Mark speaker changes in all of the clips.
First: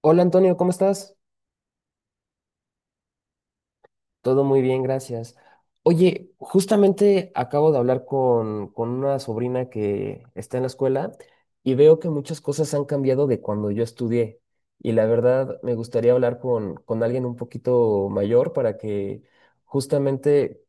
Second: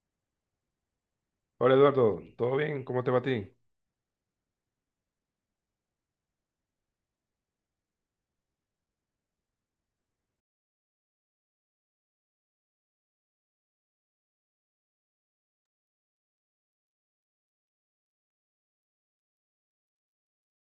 Speaker 1: Hola Antonio, ¿cómo estás?
Speaker 2: Hola Eduardo, ¿todo bien? ¿Cómo te va a ti?
Speaker 1: Todo muy bien, gracias. Oye, justamente acabo de hablar con una sobrina que está en la escuela y veo que muchas cosas han cambiado de cuando yo estudié. Y la verdad, me gustaría hablar con alguien un poquito mayor para que justamente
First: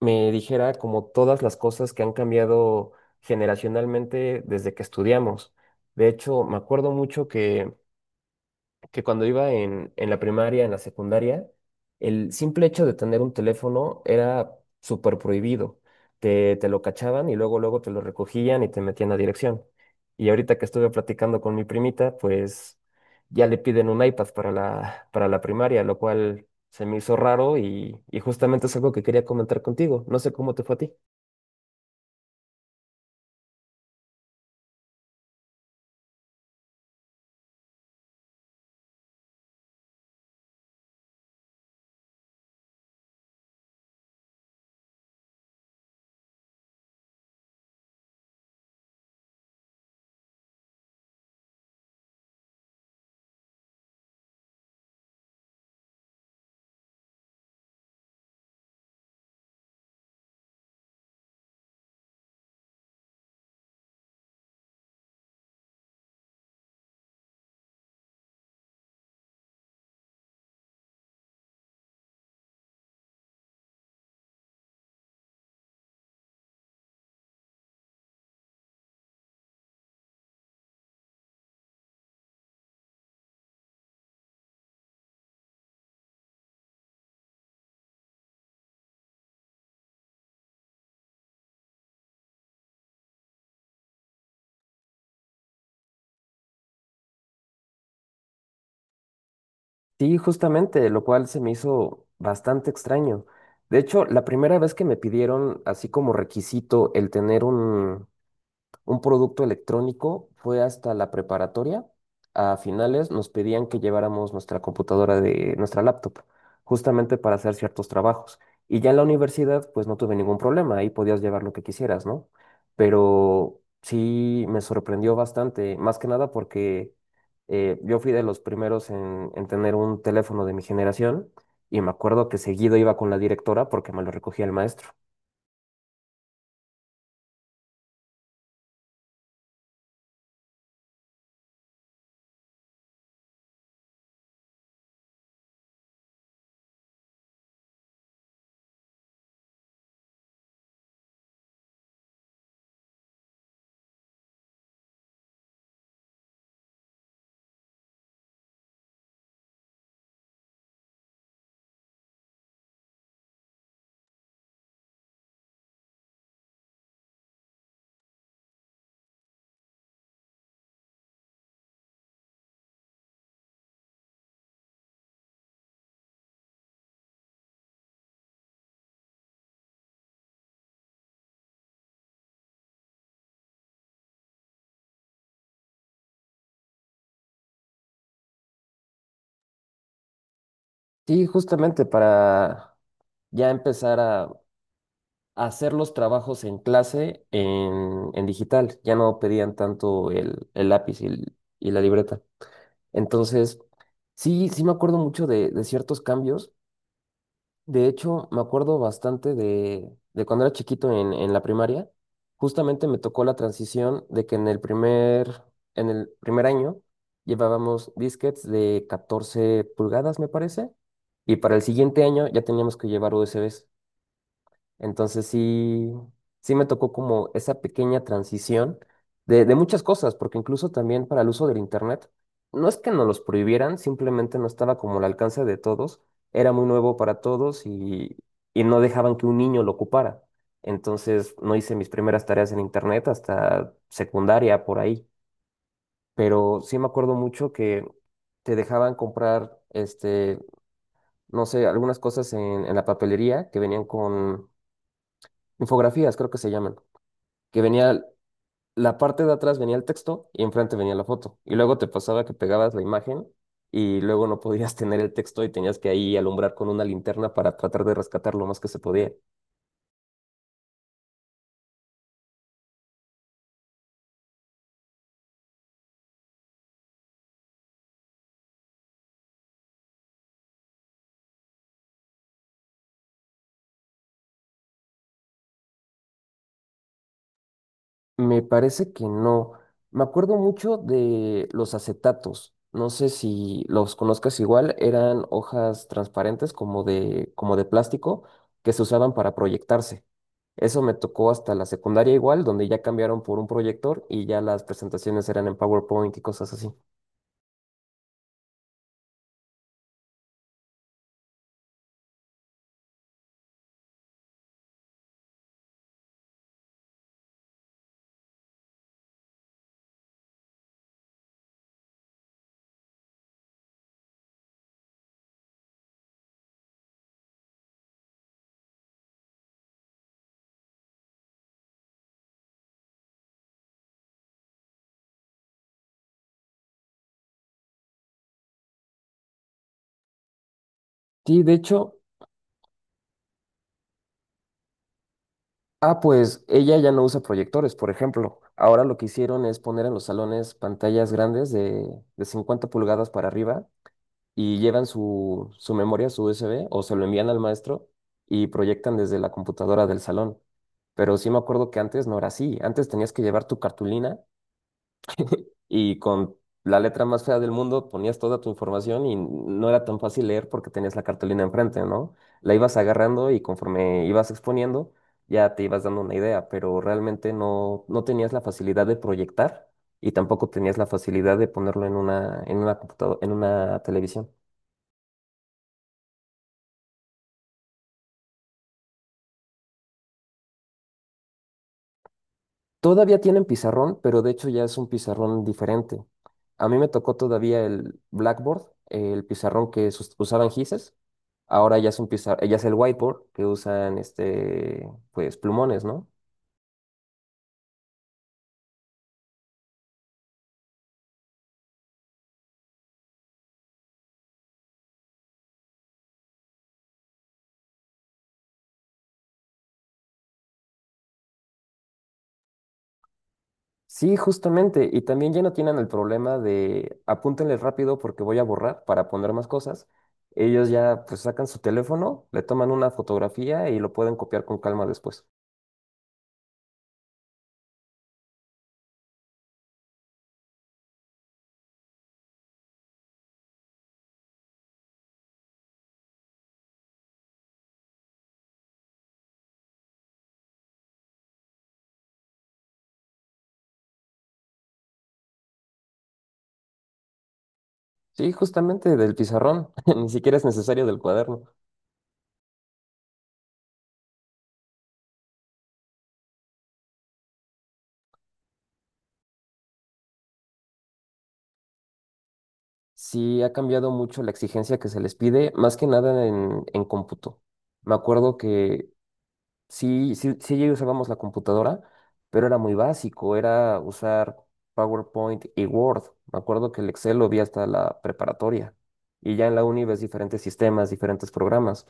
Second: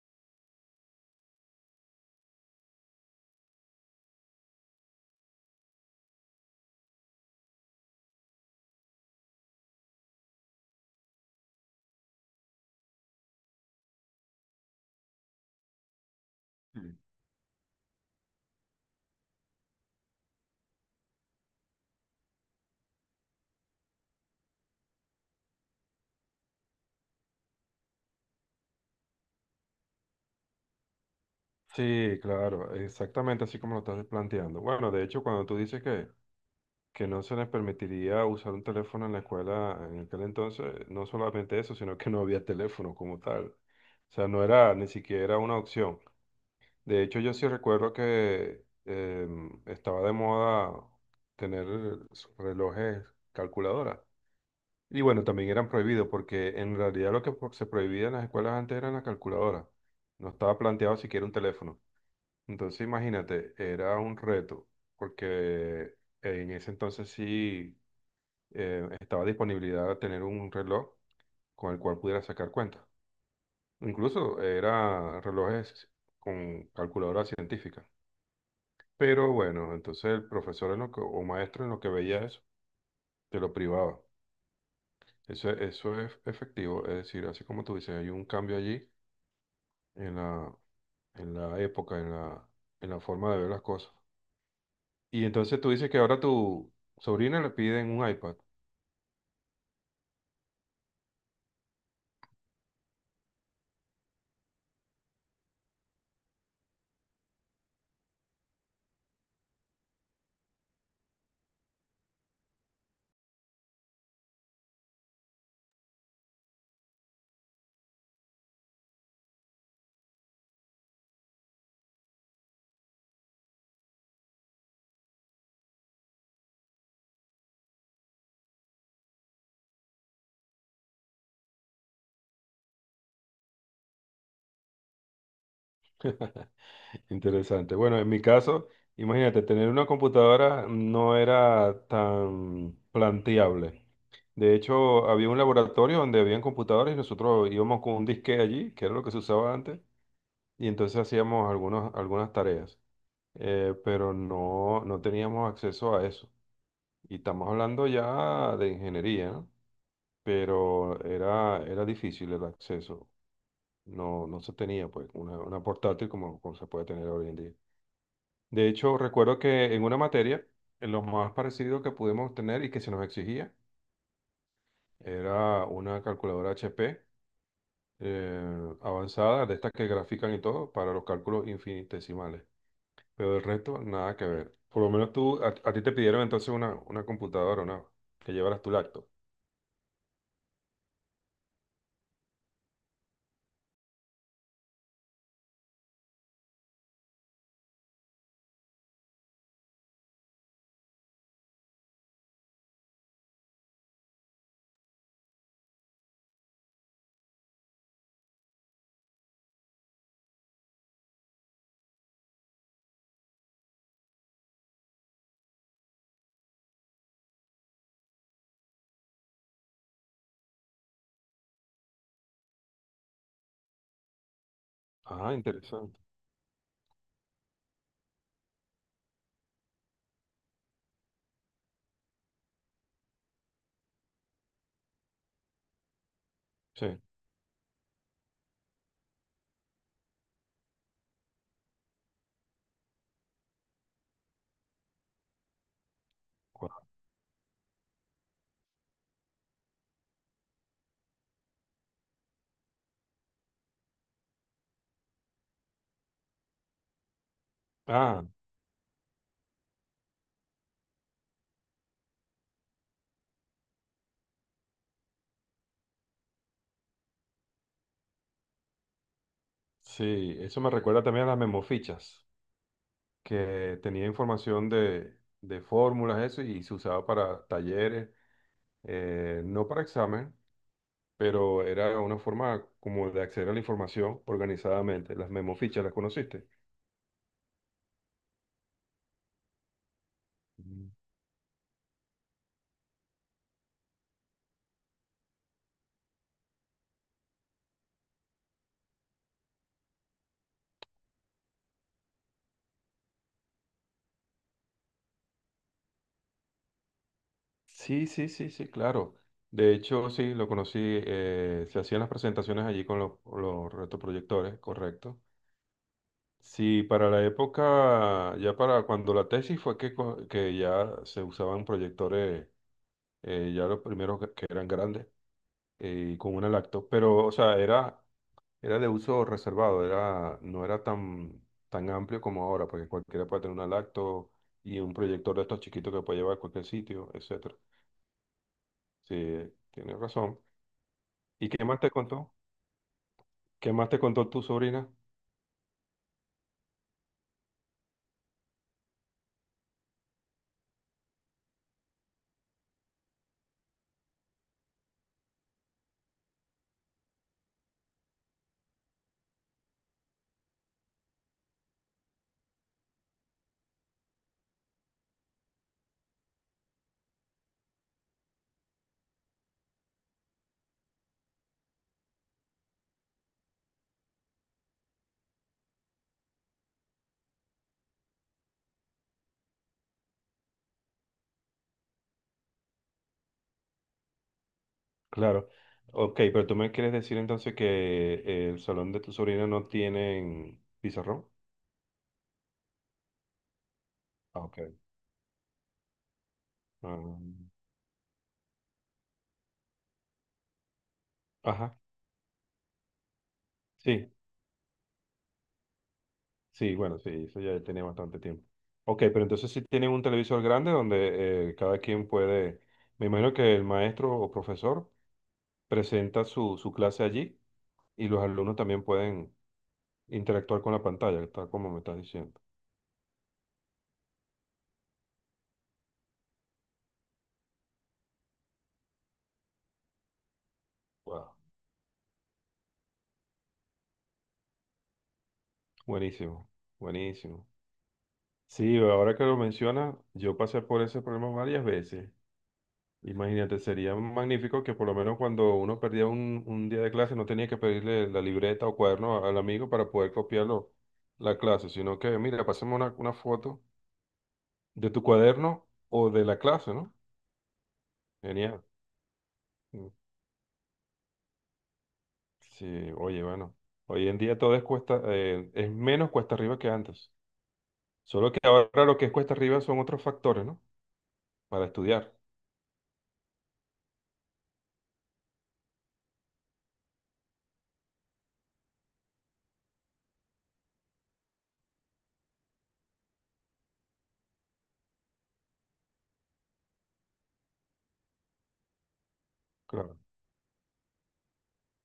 Speaker 1: me dijera como todas las cosas que han cambiado generacionalmente desde que estudiamos. De hecho, me acuerdo mucho que cuando iba en la primaria, en la secundaria, el simple hecho de tener un teléfono era súper prohibido. Te lo
Speaker 2: Mm.
Speaker 1: cachaban y luego te lo recogían y te metían a dirección. Y ahorita que estuve platicando con mi primita, pues ya le piden un iPad para la primaria, lo cual se me hizo raro y justamente es algo que quería comentar contigo. No sé cómo te fue a ti.
Speaker 2: Sí, claro, exactamente así como lo estás planteando. Bueno, de hecho, cuando tú dices que no se les permitiría usar un teléfono en la escuela en aquel entonces, no solamente eso, sino que no había teléfono como tal. O sea, no era ni siquiera una opción. De hecho, yo sí recuerdo que estaba de moda tener relojes calculadoras. Y bueno, también eran prohibidos porque en realidad lo que se prohibía en las escuelas antes eran las calculadoras. No estaba planteado siquiera un teléfono. Entonces imagínate, era un reto porque en ese entonces sí estaba disponibilidad a tener un reloj con el cual pudiera sacar cuentas. Incluso era relojes con calculadora científica. Pero bueno, entonces el profesor en lo que, o maestro en lo que veía eso, te lo privaba. Eso es efectivo, es decir, así como tú dices, hay un cambio allí en la, en la época, en la forma de ver las cosas. Y entonces tú dices que ahora tu sobrina le piden un iPad.
Speaker 1: Sí, justamente, lo cual se me hizo bastante extraño. De hecho, la primera vez que me pidieron así como requisito el tener un producto electrónico, fue hasta la preparatoria. A finales nos pedían que lleváramos nuestra computadora de nuestra laptop, justamente para hacer ciertos trabajos. Y ya en la universidad, pues no tuve ningún problema, ahí podías llevar lo que quisieras, ¿no? Pero sí me sorprendió bastante, más que nada porque yo fui de los primeros en tener un teléfono de mi generación y me acuerdo que seguido iba con la directora porque me lo recogía el maestro.
Speaker 2: Interesante. Bueno, en mi caso, imagínate, tener una computadora no era tan planteable. De hecho, había un laboratorio donde habían computadoras y nosotros íbamos con un disque allí, que era lo que se usaba antes, y entonces hacíamos algunas tareas. Pero no teníamos acceso a eso. Y estamos hablando ya de ingeniería, ¿no? Pero era difícil el acceso. No se tenía pues una portátil como se puede tener hoy en día. De hecho, recuerdo que en una materia, en lo más parecido que pudimos tener y que se nos exigía era una calculadora HP avanzada, de estas que grafican y todo, para los cálculos infinitesimales. Pero el resto, nada que ver. Por lo menos tú, a ti te pidieron entonces una computadora, ¿no? Que llevaras tu laptop.
Speaker 1: Sí, justamente para ya empezar a hacer los trabajos en clase en digital. Ya no pedían tanto el lápiz y la libreta. Entonces, sí me acuerdo mucho de ciertos cambios. De hecho, me acuerdo bastante de cuando era chiquito en la primaria. Justamente me tocó la transición de que en el primer año llevábamos disquetes de 14 pulgadas, me parece, y para el siguiente año ya teníamos que llevar USBs. Entonces
Speaker 2: Ah,
Speaker 1: sí,
Speaker 2: interesante.
Speaker 1: sí me tocó como esa pequeña transición de muchas cosas, porque incluso también para el uso del Internet, no es que nos los prohibieran, simplemente no estaba como al alcance de todos, era muy nuevo
Speaker 2: Sí.
Speaker 1: para todos y no dejaban que un niño lo ocupara. Entonces no hice mis primeras tareas en Internet hasta secundaria por ahí, pero sí
Speaker 2: Guau.
Speaker 1: me acuerdo mucho que te dejaban comprar, este, no sé, algunas cosas en la papelería que venían con infografías, creo que se llaman que venía,
Speaker 2: Ah,
Speaker 1: la parte de atrás venía el texto y enfrente venía la foto. Y luego te pasaba que pegabas la imagen y luego no podías tener el texto y tenías que ahí alumbrar con una linterna para tratar de rescatar lo más que se podía.
Speaker 2: sí, eso me recuerda también a las memofichas, que tenía información de fórmulas, eso, y se usaba para talleres, no para examen, pero era una forma como de acceder a la información organizadamente. Las memofichas, ¿las conociste?
Speaker 1: Me parece que no. Me acuerdo mucho
Speaker 2: Mm.
Speaker 1: de los acetatos. No sé si los conozcas igual, eran hojas transparentes como de plástico que se usaban para proyectarse. Eso me tocó hasta la secundaria igual, donde ya cambiaron por un proyector y ya las presentaciones eran en PowerPoint y cosas así.
Speaker 2: Sí, sí, sí, sí, claro. De hecho, sí, lo conocí, se hacían las presentaciones allí con los retroproyectores, correcto. Sí, para la época, ya para cuando la tesis fue que, que ya se usaban proyectores, ya los primeros que eran grandes, con una lacto, pero, o sea, era de uso reservado, era, no era tan amplio como ahora, porque cualquiera puede tener una lacto y un proyector de estos chiquitos que puede llevar a cualquier sitio, etcétera. Sí, tienes razón.
Speaker 1: Sí,
Speaker 2: ¿Y
Speaker 1: de
Speaker 2: qué más te
Speaker 1: hecho,
Speaker 2: contó? ¿Qué más te contó tu sobrina?
Speaker 1: ah, pues ella ya no usa proyectores, por ejemplo. Ahora lo que hicieron es poner en los salones pantallas grandes de 50 pulgadas para arriba y llevan su memoria, su USB, o se lo envían al maestro y proyectan desde la computadora del salón. Pero sí me acuerdo que antes no era así. Antes tenías que llevar tu cartulina y con la letra más fea del mundo ponías toda tu información y no era tan fácil leer porque tenías la cartulina enfrente, ¿no? La ibas agarrando y conforme ibas exponiendo, ya te ibas dando una idea, pero realmente no, no tenías la facilidad de proyectar y tampoco tenías la facilidad de ponerlo en una computadora, en una televisión.
Speaker 2: Claro. Ok, pero tú me quieres decir entonces que el salón de tu sobrina no tienen pizarrón.
Speaker 1: Todavía tienen pizarrón, pero de
Speaker 2: Ah,
Speaker 1: hecho ya
Speaker 2: ok.
Speaker 1: es un pizarrón diferente. A mí me tocó todavía el Blackboard, el pizarrón que usaban Gises.
Speaker 2: Ah,
Speaker 1: Ahora
Speaker 2: ajá.
Speaker 1: ya es un ya es el whiteboard que usan
Speaker 2: Sí,
Speaker 1: este, pues plumones, ¿no?
Speaker 2: sí, bueno, sí, eso ya tenía bastante tiempo. Ok, pero entonces sí tienen un televisor grande donde cada quien puede, me imagino que el maestro o profesor presenta su clase allí y los alumnos también pueden interactuar con la pantalla, tal como me estás diciendo.
Speaker 1: Sí, justamente. Y también ya no tienen el problema de apúntenle rápido porque voy a borrar para poner más cosas. Ellos ya pues
Speaker 2: Wow.
Speaker 1: sacan su teléfono, le toman una fotografía y lo pueden copiar con calma después.
Speaker 2: Buenísimo, buenísimo. Sí, ahora que lo mencionas, yo pasé por ese problema varias veces. Imagínate, sería magnífico que por lo menos cuando uno perdía un día de clase no tenía que pedirle la libreta o cuaderno al amigo para poder copiarlo la clase, sino que, mira, pasemos una foto de tu cuaderno o de la clase, ¿no?
Speaker 1: Sí,
Speaker 2: Genial.
Speaker 1: justamente del pizarrón.
Speaker 2: Mm,
Speaker 1: Ni siquiera es necesario del cuaderno.
Speaker 2: sí, oye, bueno, hoy en día todo es cuesta, es menos cuesta arriba que antes. Solo que ahora lo que es cuesta arriba son otros factores, ¿no? Para estudiar.
Speaker 1: Sí, ha cambiado mucho la exigencia que se les pide, más que nada en cómputo. Me acuerdo que sí ya usábamos la computadora, pero era muy básico, era usar PowerPoint y Word. Me acuerdo que el Excel lo vi hasta la preparatoria. Y ya en la uni
Speaker 2: Claro.
Speaker 1: ves diferentes sistemas, diferentes programas,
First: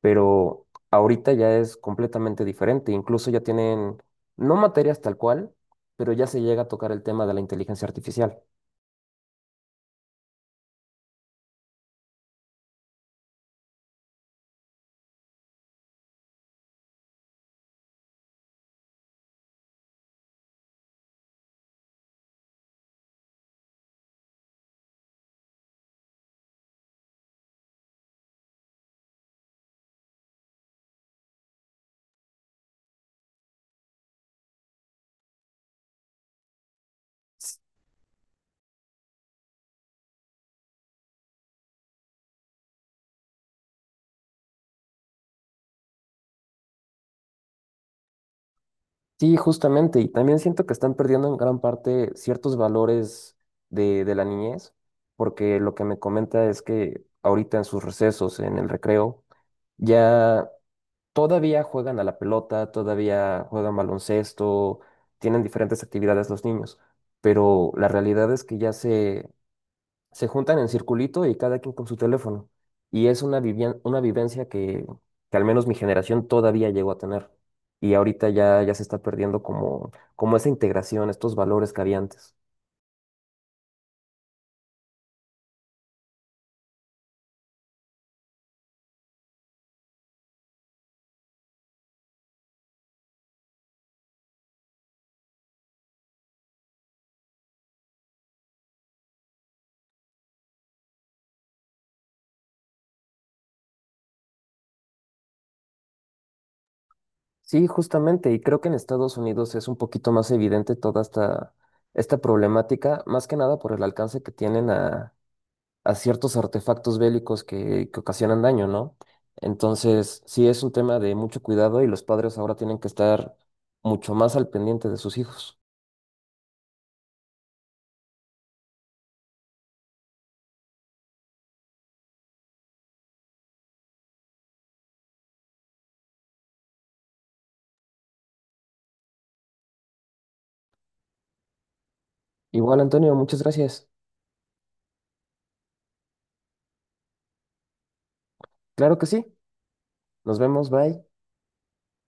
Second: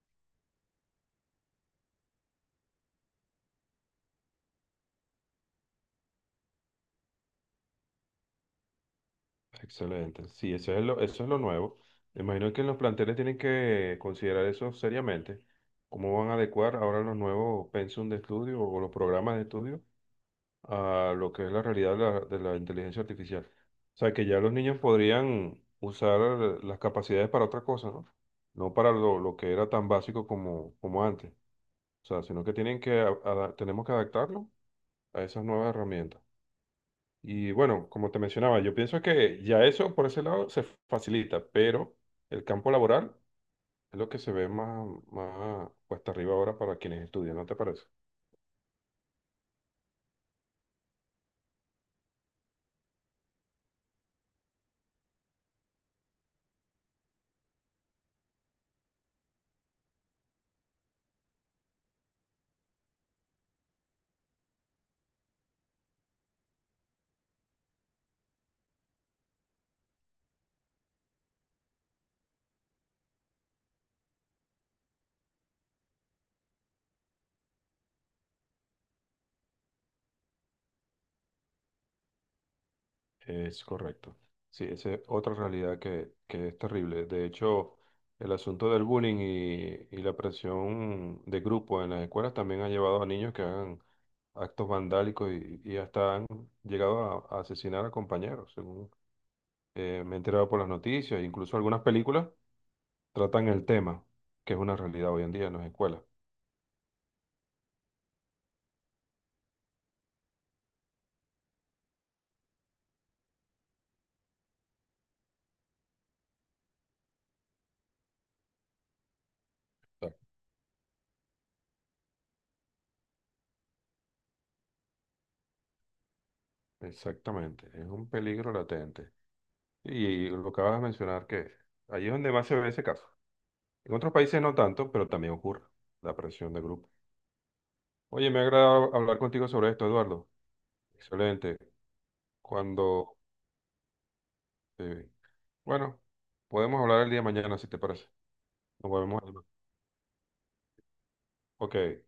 Speaker 1: pero ahorita ya es completamente diferente. Incluso ya tienen, no materias tal cual, pero ya se llega a tocar el tema de la inteligencia artificial.
Speaker 2: Excelente. Sí, eso es lo nuevo. Me imagino que los planteles tienen que considerar eso seriamente. ¿Cómo van a adecuar ahora los nuevos pensum de estudio o los programas de estudio a lo que es la realidad de la inteligencia artificial? O sea, que ya los niños podrían usar las capacidades para otra cosa, ¿no? No para lo que era tan básico como, como antes. O sea, sino que tienen que, tenemos que adaptarlo a esas nuevas herramientas. Y bueno, como te mencionaba, yo pienso que ya eso por ese lado se facilita, pero el campo laboral es lo que se ve más, más cuesta arriba ahora para quienes estudian, ¿no te parece?
Speaker 1: Sí, justamente, y también siento que están perdiendo en gran parte ciertos valores de la niñez, porque lo que me comenta es que ahorita en sus recesos, en el recreo, ya todavía juegan a la pelota, todavía juegan baloncesto, tienen diferentes actividades los niños, pero la realidad es que ya se juntan en circulito y cada quien con su teléfono. Y es una una vivencia que al menos mi generación todavía llegó a tener. Y ahorita ya se está perdiendo como esa integración, estos valores que había antes.
Speaker 2: Es correcto. Sí, esa es otra realidad que es terrible. De hecho, el asunto del bullying y la presión de grupo en las escuelas también ha llevado a niños que hagan actos vandálicos y hasta han llegado a asesinar a compañeros, según me he enterado por las noticias, incluso algunas películas tratan el tema, que es una realidad hoy en día en las escuelas.
Speaker 1: Sí, justamente, y creo que en Estados Unidos es un poquito más evidente toda esta, esta problemática, más que nada por el alcance que tienen a ciertos artefactos bélicos que ocasionan daño, ¿no?
Speaker 2: Claro.
Speaker 1: Entonces, sí es un tema de mucho cuidado y los padres ahora tienen que estar mucho más al pendiente de sus hijos.
Speaker 2: Exactamente, es un peligro latente. Y lo que acabas de mencionar, que allí es donde más se ve ese caso. En otros países no tanto, pero también ocurre la presión de grupo. Oye, me ha agradado hablar contigo sobre esto, Eduardo. Excelente.
Speaker 1: Igual, Antonio,
Speaker 2: Cuando,
Speaker 1: muchas gracias.
Speaker 2: eh, bueno, podemos hablar el día de mañana, si te parece. Nos
Speaker 1: Claro que
Speaker 2: volvemos
Speaker 1: sí.
Speaker 2: a llamar.
Speaker 1: Nos vemos, bye.
Speaker 2: Ok.